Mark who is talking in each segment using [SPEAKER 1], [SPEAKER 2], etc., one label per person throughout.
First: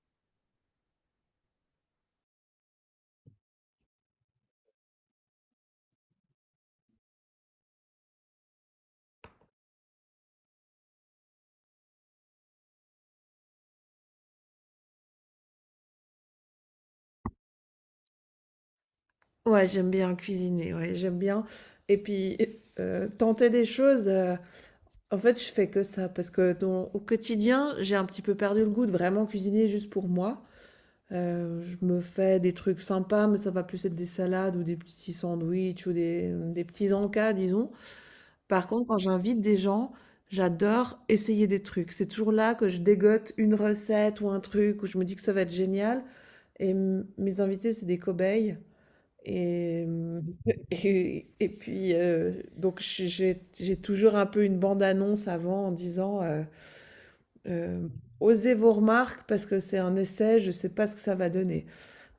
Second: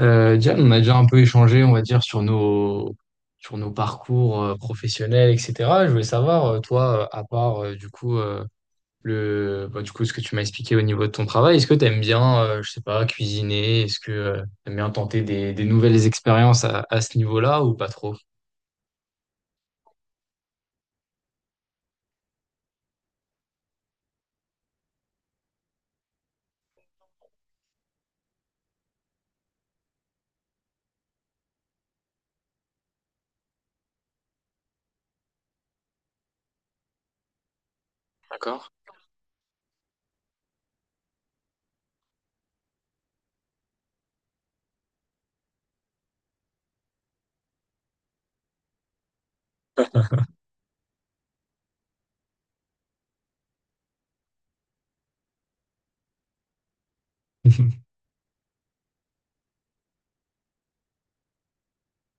[SPEAKER 1] Diane, on a déjà un peu échangé, on va dire, sur nos parcours professionnels, etc. Je voulais savoir, toi, à part du coup, ce que tu m'as expliqué au niveau de ton travail, est-ce que tu aimes bien, je sais pas, cuisiner? Est-ce que tu aimes bien tenter des nouvelles expériences à ce niveau-là ou pas trop?
[SPEAKER 2] Ouais, j'aime bien cuisiner, ouais, j'aime bien. Et puis, tenter des choses, en fait, je fais que ça, parce que au quotidien, j'ai un petit peu perdu le goût de vraiment cuisiner juste pour moi. Je me fais des trucs sympas, mais ça va plus être des salades ou des petits sandwichs ou des petits encas, disons.
[SPEAKER 1] D'accord.
[SPEAKER 2] Par contre, quand j'invite des gens, j'adore essayer des trucs. C'est toujours là que je dégote une recette ou un truc où je me dis que ça va être génial. Et mes invités, c'est des cobayes. Et et puis, donc je j'ai toujours un peu une bande-annonce avant en disant, hem: «Osez vos remarques parce que c'est un essai, je ne sais pas ce que ça va donner».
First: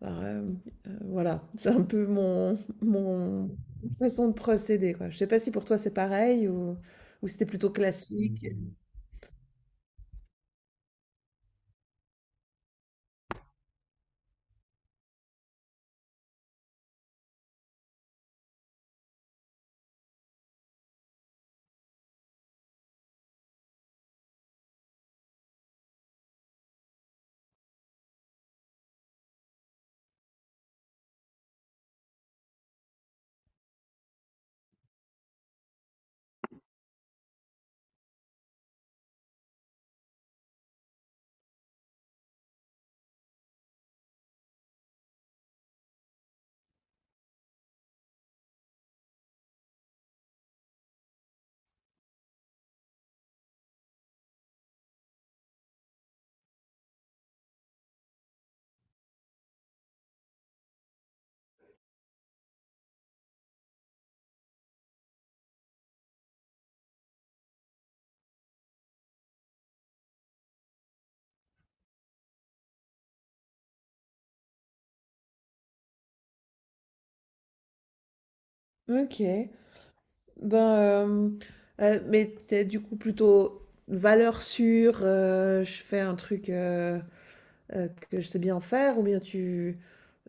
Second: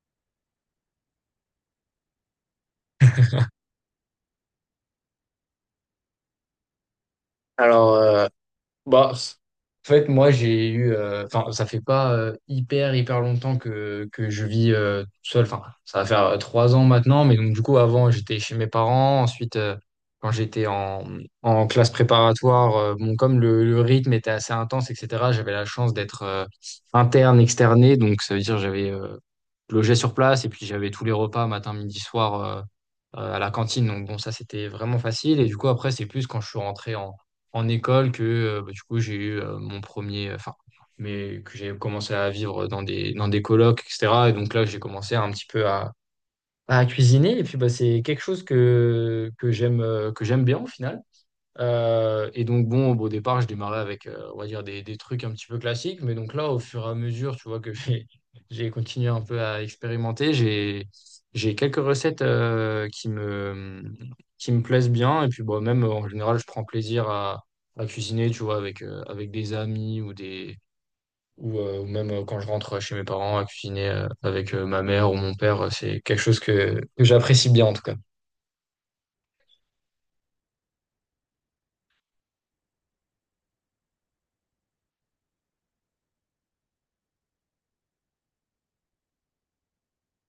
[SPEAKER 2] Alors, hem, voilà, c'est un peu mon façon de procéder, quoi. Je ne sais pas si pour toi c'est pareil ou c'était plutôt
[SPEAKER 1] Alors,
[SPEAKER 2] classique?
[SPEAKER 1] bah, en fait, moi, j'ai eu. Enfin, ça fait pas hyper, hyper longtemps que je vis tout seul. Enfin, ça va faire 3 ans maintenant. Mais donc, du coup, avant, j'étais chez mes parents. Ensuite, quand j'étais en classe préparatoire, bon, comme le rythme était assez intense, etc., j'avais la chance d'être interne, externé. Donc, ça veut dire j'avais logé sur place et puis j'avais tous les repas, matin, midi, soir, à la cantine. Donc, bon, ça, c'était vraiment facile. Et du coup, après, c'est plus quand je suis rentré en école que bah, du coup j'ai eu mon premier, enfin, mais que j'ai commencé à vivre dans des colocs, etc. Et donc là, j'ai commencé un petit peu à cuisiner. Et puis bah, c'est quelque chose que j'aime bien au final. Et donc bon, au départ, je démarrais avec, on va dire, des trucs un petit peu classiques. Mais donc là, au fur et à mesure, tu vois, que j'ai j'ai continué un peu à expérimenter, j'ai quelques recettes qui me plaisent bien. Et puis bon, même en général, je prends plaisir à cuisiner, tu vois, avec des amis ou des... Ou, ou même quand je rentre chez mes parents à cuisiner avec ma mère ou mon père, c'est quelque chose que j'apprécie bien en tout cas.
[SPEAKER 2] Mmh. OK. Ben, hem, mais t'es du coup plutôt valeur sûre, je fais un truc, que je sais bien faire ou bien tu,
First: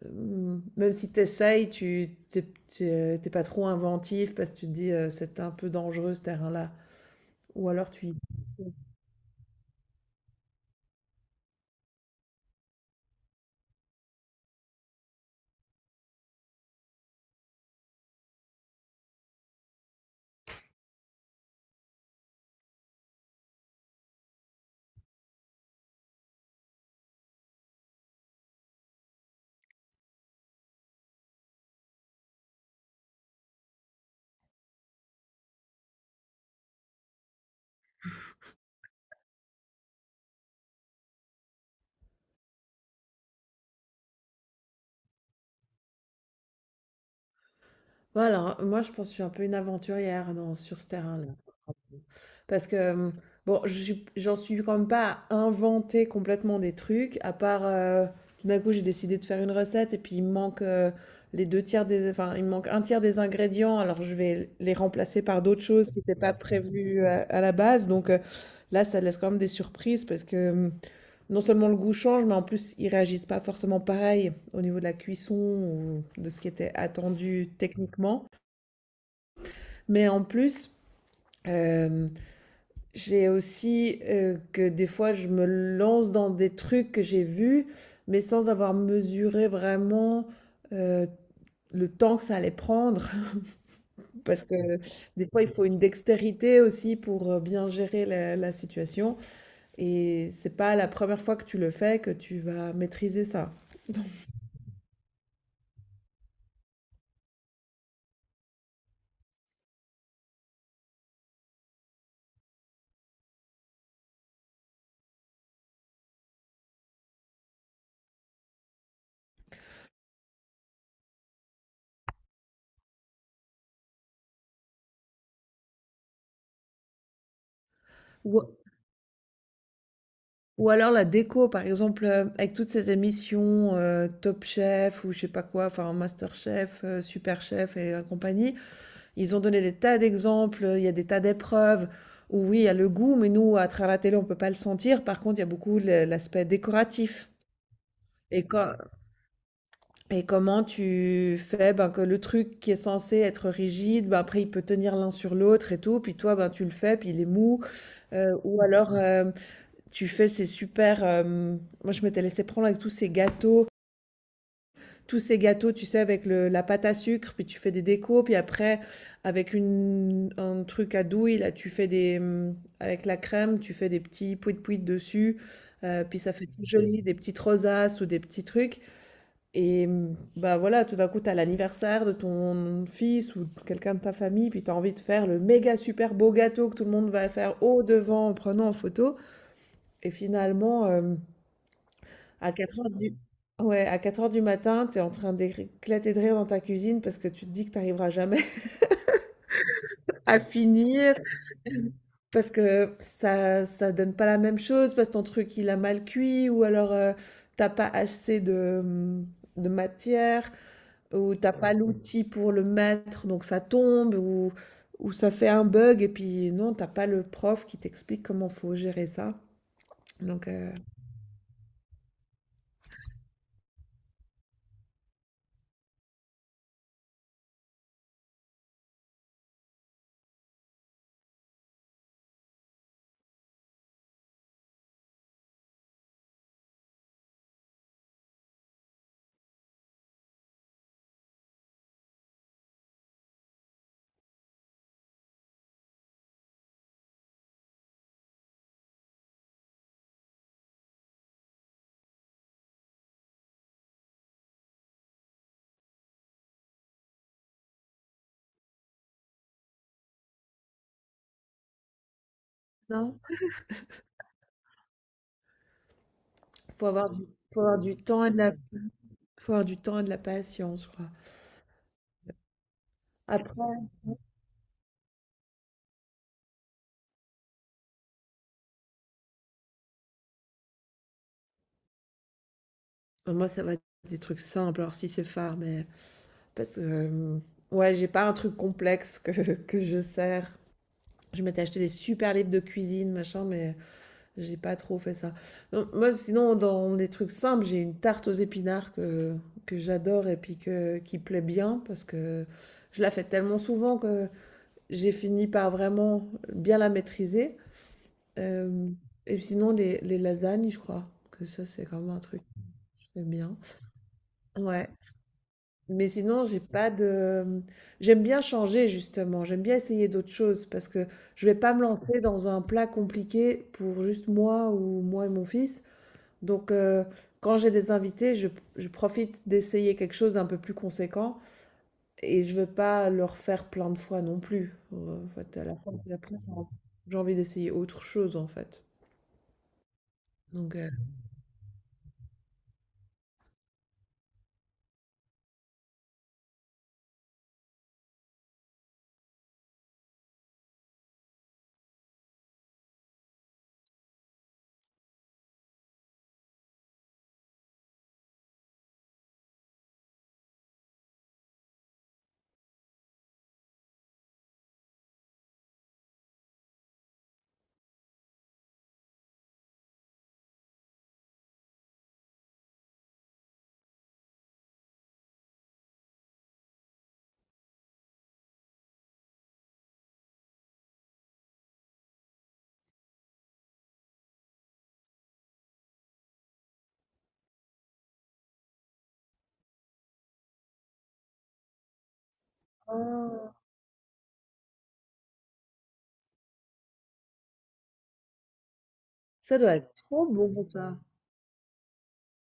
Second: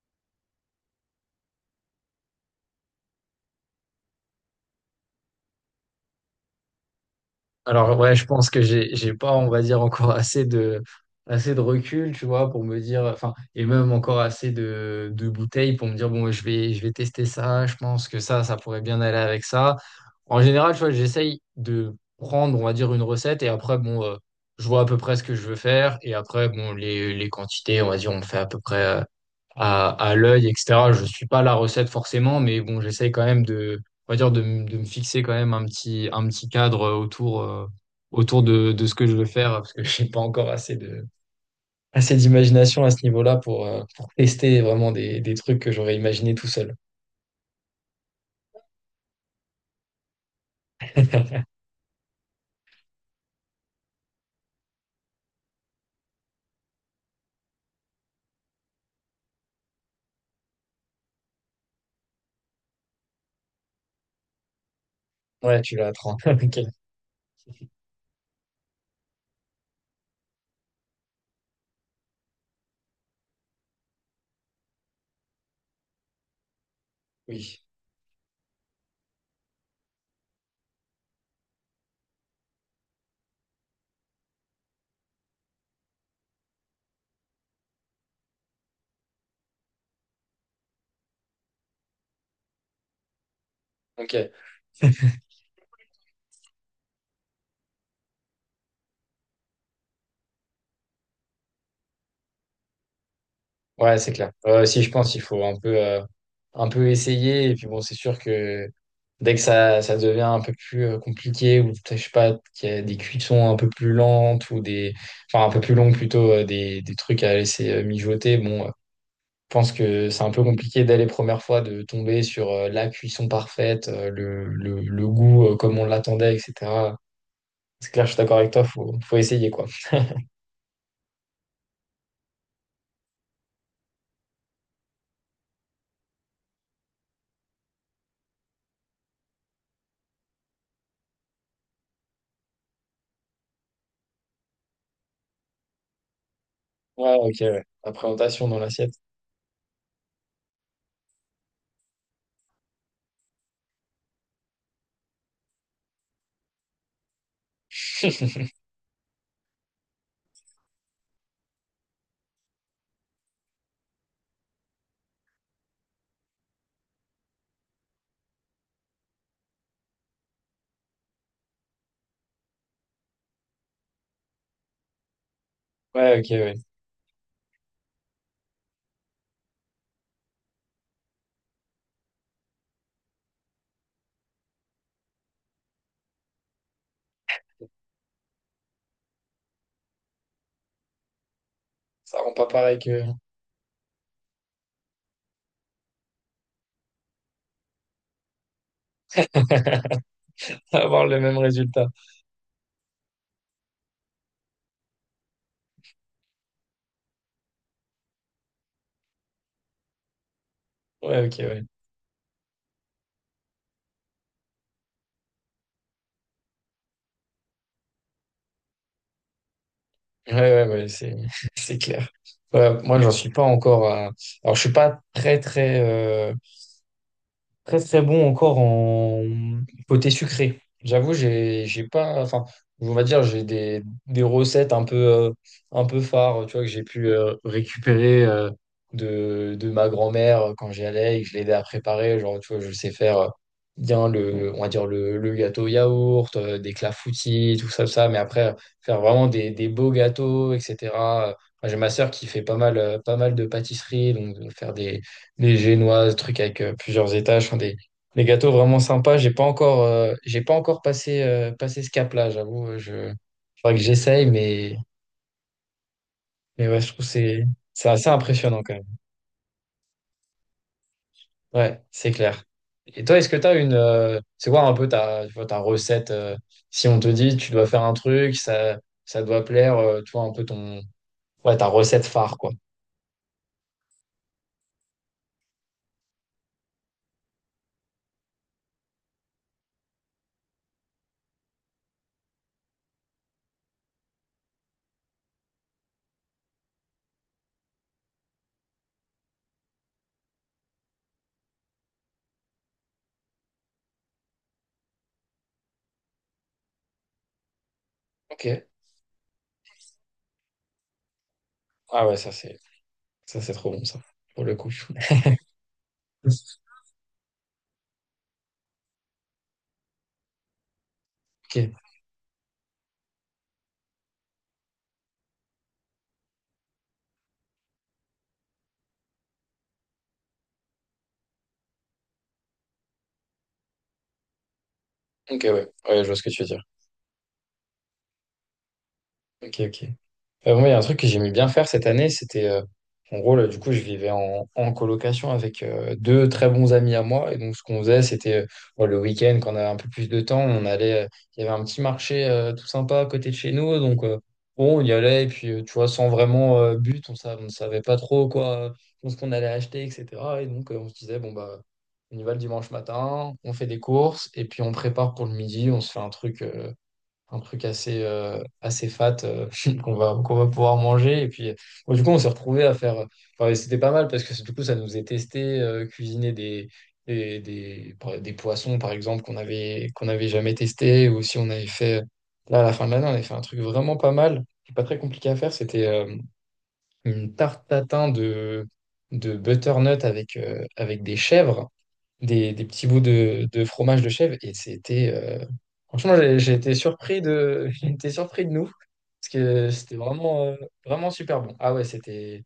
[SPEAKER 2] même si tu t'es p pas trop inventif parce que tu te dis, «C'est un peu dangereux ce terrain-là», ou alors
[SPEAKER 1] Alors
[SPEAKER 2] tu y
[SPEAKER 1] ouais, je pense que j'ai pas, on va dire, encore assez de recul, tu vois, pour me dire, enfin, et même encore assez de bouteilles pour me dire, bon, je vais tester ça, je pense que ça pourrait bien aller avec ça. En général, tu vois, j'essaye de prendre, on va dire, une recette et après, bon, je vois à peu près ce que je veux faire et après, bon, les quantités, on va dire, on fait à peu près, à l'œil, etc. Je suis pas la recette forcément, mais bon, j'essaye quand même de, on va dire, de me fixer quand même un petit cadre autour, autour de ce que je veux faire, parce que j'ai pas encore assez d'imagination à ce niveau-là pour tester vraiment des trucs que j'aurais imaginé tout seul.
[SPEAKER 2] voilà, moi je pense que je suis un peu une aventurière dans sur ce terrain-là. Parce que, bon, je suis j'en suis quand même pas à inventer complètement des trucs, à part, tout d'un coup, j'ai décidé de faire une recette et puis il me manque, les deux tiers des enfin, il me manque un tiers des ingrédients, alors je vais les remplacer par
[SPEAKER 1] Ouais,
[SPEAKER 2] d'autres
[SPEAKER 1] tu l'as
[SPEAKER 2] choses
[SPEAKER 1] à
[SPEAKER 2] qui n'étaient
[SPEAKER 1] 30.
[SPEAKER 2] pas
[SPEAKER 1] Ok.
[SPEAKER 2] prévues, à la base, donc là, ça laisse quand même des surprises parce que, non seulement le goût change, mais en plus, ils réagissent pas forcément pareil au niveau de la cuisson ou de ce qui était attendu
[SPEAKER 1] Oui.
[SPEAKER 2] techniquement. Mais en plus, j'ai aussi que des fois, je me lance dans des trucs que j'ai vus, mais sans avoir mesuré vraiment euh, le temps que ça allait prendre.
[SPEAKER 1] Ok.
[SPEAKER 2] Parce que des fois, il faut une dextérité aussi pour bien gérer la situation. Et c'est pas la première fois que tu le fais que tu vas maîtriser ça.
[SPEAKER 1] Ouais, c'est clair. Si je pense, qu'il faut un peu, un peu essayer. Et puis bon, c'est sûr que dès que ça devient un peu plus compliqué, ou je sais pas, qu'il y a des cuissons un peu plus lentes, ou des, enfin un peu plus longues plutôt, des trucs à laisser mijoter, bon, je pense que c'est un peu compliqué dès les premières fois de tomber sur la cuisson parfaite, le goût comme on l'attendait, etc. C'est clair, je suis d'accord avec
[SPEAKER 2] Ou,
[SPEAKER 1] toi, faut essayer quoi.
[SPEAKER 2] ou alors la déco, par exemple, avec toutes ces émissions Top Chef ou je sais pas quoi, enfin MasterChef, Chef, Super Chef et la compagnie. Ils ont donné des tas d'exemples, il y a des tas d'épreuves où oui, il y a le goût, mais nous, à travers la télé, on peut pas le sentir. Par contre, il y a beaucoup l'aspect
[SPEAKER 1] Ouais,
[SPEAKER 2] décoratif.
[SPEAKER 1] ok, ouais. La
[SPEAKER 2] Et,
[SPEAKER 1] présentation dans
[SPEAKER 2] co-
[SPEAKER 1] l'assiette.
[SPEAKER 2] et comment tu fais ben, que le truc qui est censé être rigide, ben, après il peut tenir l'un sur l'autre et tout, puis toi ben, tu le fais, puis il est mou. Ou alors tu fais ces super... moi je m'étais laissé prendre avec tous ces gâteaux, tu sais, avec la pâte à sucre, puis tu fais des décos, puis après, avec un truc à douille, là, tu fais des... Avec la crème, tu fais des petits pouit-pouit dessus,
[SPEAKER 1] Ouais,
[SPEAKER 2] puis
[SPEAKER 1] ok,
[SPEAKER 2] ça fait tout
[SPEAKER 1] ouais.
[SPEAKER 2] joli, des petites rosaces ou des petits trucs. Et bah voilà, tout d'un coup, t'as l'anniversaire de ton fils ou de quelqu'un de ta famille, puis t'as envie de faire le méga super beau gâteau que tout le monde va faire au devant en prenant en photo. Et finalement...
[SPEAKER 1] Ça rend pas
[SPEAKER 2] à
[SPEAKER 1] pareil
[SPEAKER 2] 4 heures
[SPEAKER 1] que.
[SPEAKER 2] du... Ouais, à 4 heures du matin, tu es en train d'éclater de rire dans ta cuisine parce que tu te dis que tu arriveras jamais à
[SPEAKER 1] Avoir
[SPEAKER 2] finir,
[SPEAKER 1] le même résultat.
[SPEAKER 2] parce que ça donne pas la même chose, parce que ton truc il a mal cuit, ou alors t'as pas assez de, de matière,
[SPEAKER 1] Ouais,
[SPEAKER 2] ou
[SPEAKER 1] ok,
[SPEAKER 2] t'as
[SPEAKER 1] ouais.
[SPEAKER 2] pas l'outil pour le mettre, donc ça tombe, ou ça fait un bug, et puis non, t'as pas le prof qui t'explique comment faut gérer ça.
[SPEAKER 1] Ouais,
[SPEAKER 2] Donc,
[SPEAKER 1] ouais, ouais, c'est, c'est clair. Ouais, moi, j'en suis pas encore à... Alors, je suis pas très très bon encore en côté sucré. J'avoue, j'ai pas, enfin, on va dire, j'ai des recettes un peu phares, tu vois, que j'ai pu récupérer de ma grand-mère quand j'y allais et que je l'aidais à préparer. Genre, tu vois, je sais faire bien le, on va dire le gâteau yaourt, des clafoutis, tout ça, tout ça. Mais après, faire vraiment des beaux gâteaux, etc. Enfin, j'ai ma sœur qui fait pas mal de pâtisserie, donc de faire des les génoises, trucs avec plusieurs étages, enfin, des gâteaux vraiment sympas. J'ai pas encore passé ce cap-là, j'avoue.
[SPEAKER 2] non,
[SPEAKER 1] Faudrait que j'essaye, mais ouais,
[SPEAKER 2] faut
[SPEAKER 1] je trouve que
[SPEAKER 2] avoir du, faut avoir
[SPEAKER 1] c'est
[SPEAKER 2] du
[SPEAKER 1] assez
[SPEAKER 2] temps et de la,
[SPEAKER 1] impressionnant quand même.
[SPEAKER 2] faut avoir du temps et de la patience, je crois.
[SPEAKER 1] Ouais, c'est clair. Et toi, est-ce que tu as
[SPEAKER 2] Après,
[SPEAKER 1] c'est quoi un peu ta recette, si on te dit tu dois faire un truc, ça doit plaire, tu vois, un peu ouais, ta recette phare, quoi.
[SPEAKER 2] moi, ça va être des trucs simples, alors si c'est phare, mais parce que ouais, j'ai pas un truc complexe que que je sers. Je m'étais acheté des super livres de cuisine, machin, mais j'ai pas trop fait ça. Non, moi, sinon, dans les trucs simples, j'ai une tarte aux épinards que j'adore et puis que qui plaît bien parce que je la fais tellement souvent que j'ai fini par vraiment bien la maîtriser.
[SPEAKER 1] Ok.
[SPEAKER 2] Hem, et sinon, les lasagnes, je crois que ça, c'est quand
[SPEAKER 1] Ah
[SPEAKER 2] même
[SPEAKER 1] ouais,
[SPEAKER 2] un truc que je fais
[SPEAKER 1] ça c'est
[SPEAKER 2] bien.
[SPEAKER 1] trop bon, ça, pour le coup.
[SPEAKER 2] Ouais. Mais sinon, j'ai pas de... J'aime bien changer justement, j'aime bien essayer d'autres choses parce que je vais pas
[SPEAKER 1] Ok,
[SPEAKER 2] me lancer dans un plat compliqué pour juste moi ou moi et mon fils. Donc quand j'ai des invités, je profite d'essayer quelque chose d'un peu plus conséquent et je veux pas leur faire plein de fois non plus. En
[SPEAKER 1] ok,
[SPEAKER 2] fait, à
[SPEAKER 1] ouais,
[SPEAKER 2] la fin
[SPEAKER 1] ouais, je
[SPEAKER 2] de
[SPEAKER 1] vois
[SPEAKER 2] la
[SPEAKER 1] ce que tu
[SPEAKER 2] place,
[SPEAKER 1] veux dire.
[SPEAKER 2] j'ai envie d'essayer autre chose en fait.
[SPEAKER 1] Ok, ok. Moi, il y
[SPEAKER 2] Donc
[SPEAKER 1] a un truc que j'aimais bien faire cette année, c'était, en gros, là, du coup, je vivais en, en colocation avec deux très bons amis à moi. Et donc, ce qu'on faisait, c'était bon, le week-end, quand on avait un peu plus de temps, on allait, il y avait un petit marché tout sympa à côté de chez nous. Donc, bon, on y allait, et puis, tu vois, sans vraiment but, on ne savait pas trop quoi, ce qu'on allait acheter, etc. Et donc, on se disait, bon, bah, on y va le dimanche matin, on fait des courses, et puis on prépare pour le midi, on se fait un truc assez, assez fat qu'on va pouvoir manger. Et puis, bon, du coup, on s'est retrouvés à faire, enfin, et c'était pas mal parce que du coup, ça nous a testé, cuisiner des poissons, par exemple, qu'on avait jamais testé. Ou si on avait fait. Là, à la fin de l'année, on avait fait un truc vraiment pas mal, qui est pas très compliqué à faire. C'était une tarte tatin de butternut avec des petits bouts de fromage de chèvre et c'était franchement j'ai été surpris de j'ai été surpris de nous parce
[SPEAKER 2] ça
[SPEAKER 1] que
[SPEAKER 2] doit être
[SPEAKER 1] c'était
[SPEAKER 2] trop
[SPEAKER 1] vraiment
[SPEAKER 2] bon
[SPEAKER 1] euh,
[SPEAKER 2] pour ça.
[SPEAKER 1] vraiment super bon. Ah ouais, c'était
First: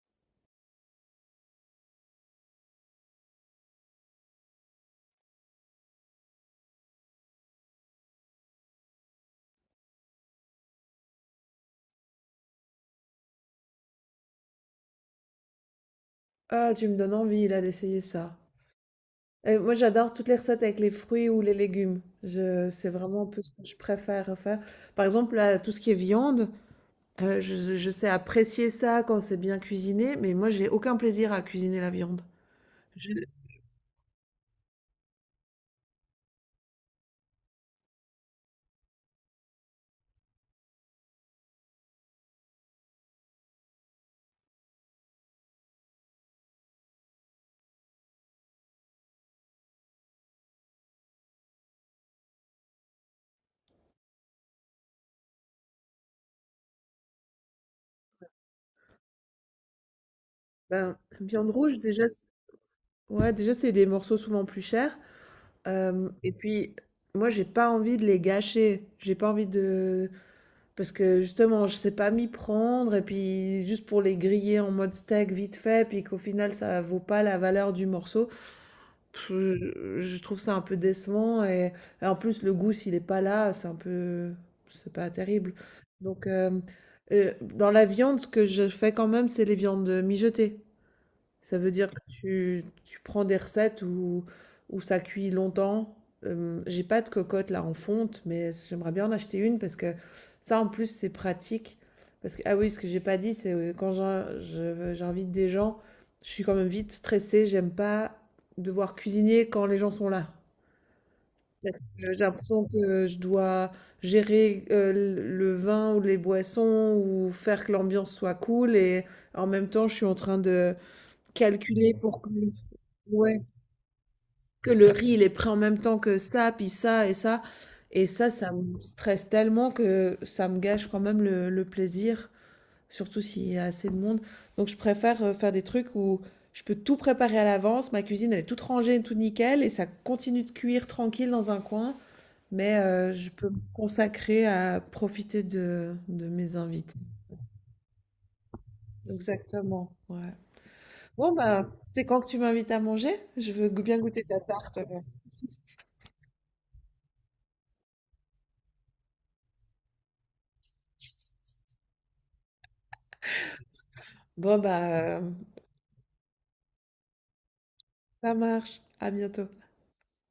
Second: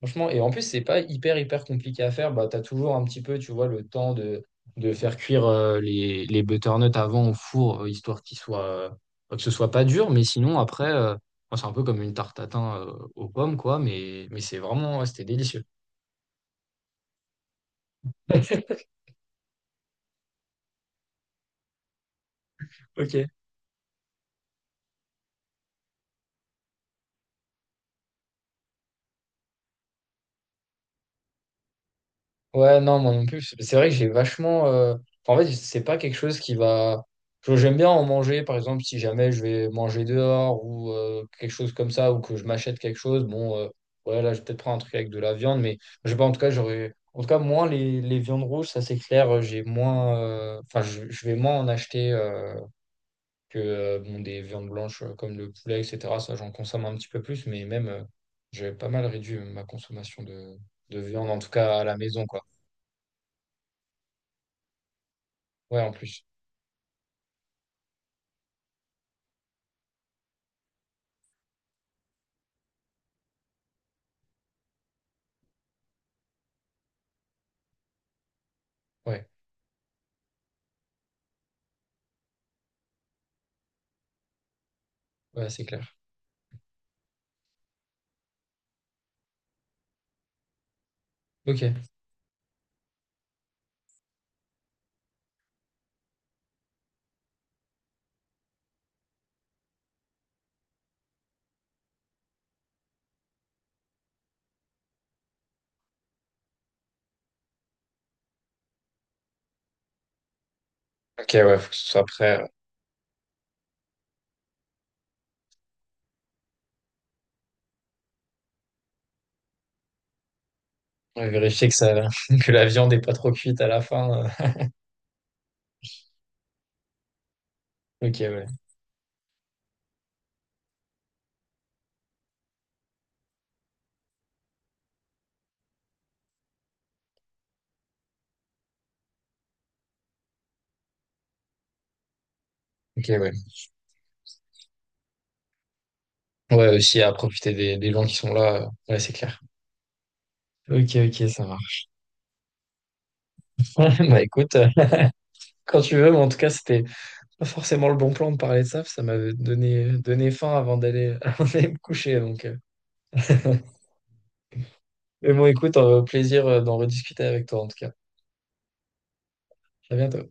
[SPEAKER 1] franchement et en plus c'est pas hyper hyper compliqué à faire, bah t'as toujours un petit peu, tu vois, le temps de faire cuire les butternuts avant au four histoire qu'ils soient que ce soit pas dur mais sinon après bon, c'est un peu comme une tarte tatin aux pommes quoi mais c'est vraiment ouais, c'était délicieux.
[SPEAKER 2] Ah, tu me donnes envie là d'essayer ça. Et moi, j'adore toutes les recettes avec les fruits ou les légumes. Je, c'est
[SPEAKER 1] Ok.
[SPEAKER 2] vraiment un peu ce que je préfère faire. Par exemple, là, tout ce qui est viande, je sais apprécier ça quand c'est bien cuisiné, mais moi, j'ai aucun plaisir à cuisiner la viande.
[SPEAKER 1] Ouais, non, moi
[SPEAKER 2] Je-
[SPEAKER 1] non plus. C'est vrai que j'ai vachement, enfin, en fait, c'est pas quelque chose qui va. J'aime bien en manger, par exemple, si jamais je vais manger dehors ou quelque chose comme ça, ou que je m'achète quelque chose. Bon, ouais, là, je vais peut-être prendre un truc avec de la viande, mais je sais pas, en tout cas, j'aurais. En tout cas, moins les viandes rouges, ça c'est clair, j'ai moins. Enfin, je vais moins en acheter que bon, des viandes blanches comme le poulet, etc. Ça, j'en consomme un petit peu plus, mais même, j'ai pas mal réduit ma consommation de,
[SPEAKER 2] ben,
[SPEAKER 1] de viande, en tout
[SPEAKER 2] viande rouge,
[SPEAKER 1] cas à la
[SPEAKER 2] déjà,
[SPEAKER 1] maison, quoi.
[SPEAKER 2] ouais, déjà, c'est des morceaux souvent plus chers.
[SPEAKER 1] Ouais, en plus.
[SPEAKER 2] Et puis, moi, j'ai pas envie de les gâcher. J'ai pas envie de... Parce que justement, je sais pas m'y prendre, et puis juste pour les griller en mode steak vite fait, puis qu'au final, ça vaut pas la valeur du morceau.
[SPEAKER 1] Ouais,
[SPEAKER 2] Pff, je trouve ça un peu décevant et en plus le goût s'il est pas là, c'est un peu c'est pas
[SPEAKER 1] ouais,
[SPEAKER 2] terrible.
[SPEAKER 1] c'est clair.
[SPEAKER 2] Donc dans la viande, ce que je fais quand même, c'est les viandes mijotées. Ça veut dire
[SPEAKER 1] Ok.
[SPEAKER 2] que tu prends des recettes où ça cuit longtemps. J'ai pas de cocotte là en fonte, mais j'aimerais bien en acheter une parce que ça en plus c'est pratique. Parce que, ah oui, ce que j'ai pas dit, c'est quand j'invite des gens, je suis quand même vite stressée. J'aime pas devoir cuisiner quand les gens sont là.
[SPEAKER 1] Ok, ouais, faut que
[SPEAKER 2] Parce
[SPEAKER 1] ce soit
[SPEAKER 2] que j'ai
[SPEAKER 1] prêt.
[SPEAKER 2] l'impression que je dois gérer le vin ou les boissons ou faire que l'ambiance soit cool et en même temps je suis en train de
[SPEAKER 1] Ouais, vérifier que ça,
[SPEAKER 2] calculer pour que,
[SPEAKER 1] que la viande est pas trop
[SPEAKER 2] ouais,
[SPEAKER 1] cuite à la fin.
[SPEAKER 2] que le riz, il est prêt en même temps que ça, puis ça et ça. Et
[SPEAKER 1] Ok,
[SPEAKER 2] ça,
[SPEAKER 1] ouais.
[SPEAKER 2] ça me stresse tellement que ça me gâche quand même le plaisir, surtout s'il y a assez de monde. Donc, je préfère faire des trucs où je peux tout préparer à l'avance. Ma cuisine, elle est toute rangée, tout nickel, et ça continue de cuire tranquille dans un coin. Mais
[SPEAKER 1] Ok,
[SPEAKER 2] je
[SPEAKER 1] ouais.
[SPEAKER 2] peux me consacrer à profiter de mes
[SPEAKER 1] Ouais,
[SPEAKER 2] invités.
[SPEAKER 1] aussi à profiter des gens qui sont là. Ouais, c'est clair.
[SPEAKER 2] Exactement, ouais.
[SPEAKER 1] Ok, ok,
[SPEAKER 2] Bon,
[SPEAKER 1] ça
[SPEAKER 2] bah,
[SPEAKER 1] marche.
[SPEAKER 2] c'est quand que tu m'invites à manger? Je veux bien
[SPEAKER 1] Bah
[SPEAKER 2] goûter ta
[SPEAKER 1] écoute,
[SPEAKER 2] tarte.
[SPEAKER 1] quand tu veux, mais en tout cas, c'était pas forcément le bon plan de parler de ça parce que ça m'avait donné faim avant d'aller avant d'aller me coucher. Donc,
[SPEAKER 2] Bon, bah,
[SPEAKER 1] Mais bon, écoute, plaisir d'en rediscuter avec toi, en tout cas.
[SPEAKER 2] ça marche. À bientôt.
[SPEAKER 1] À bientôt.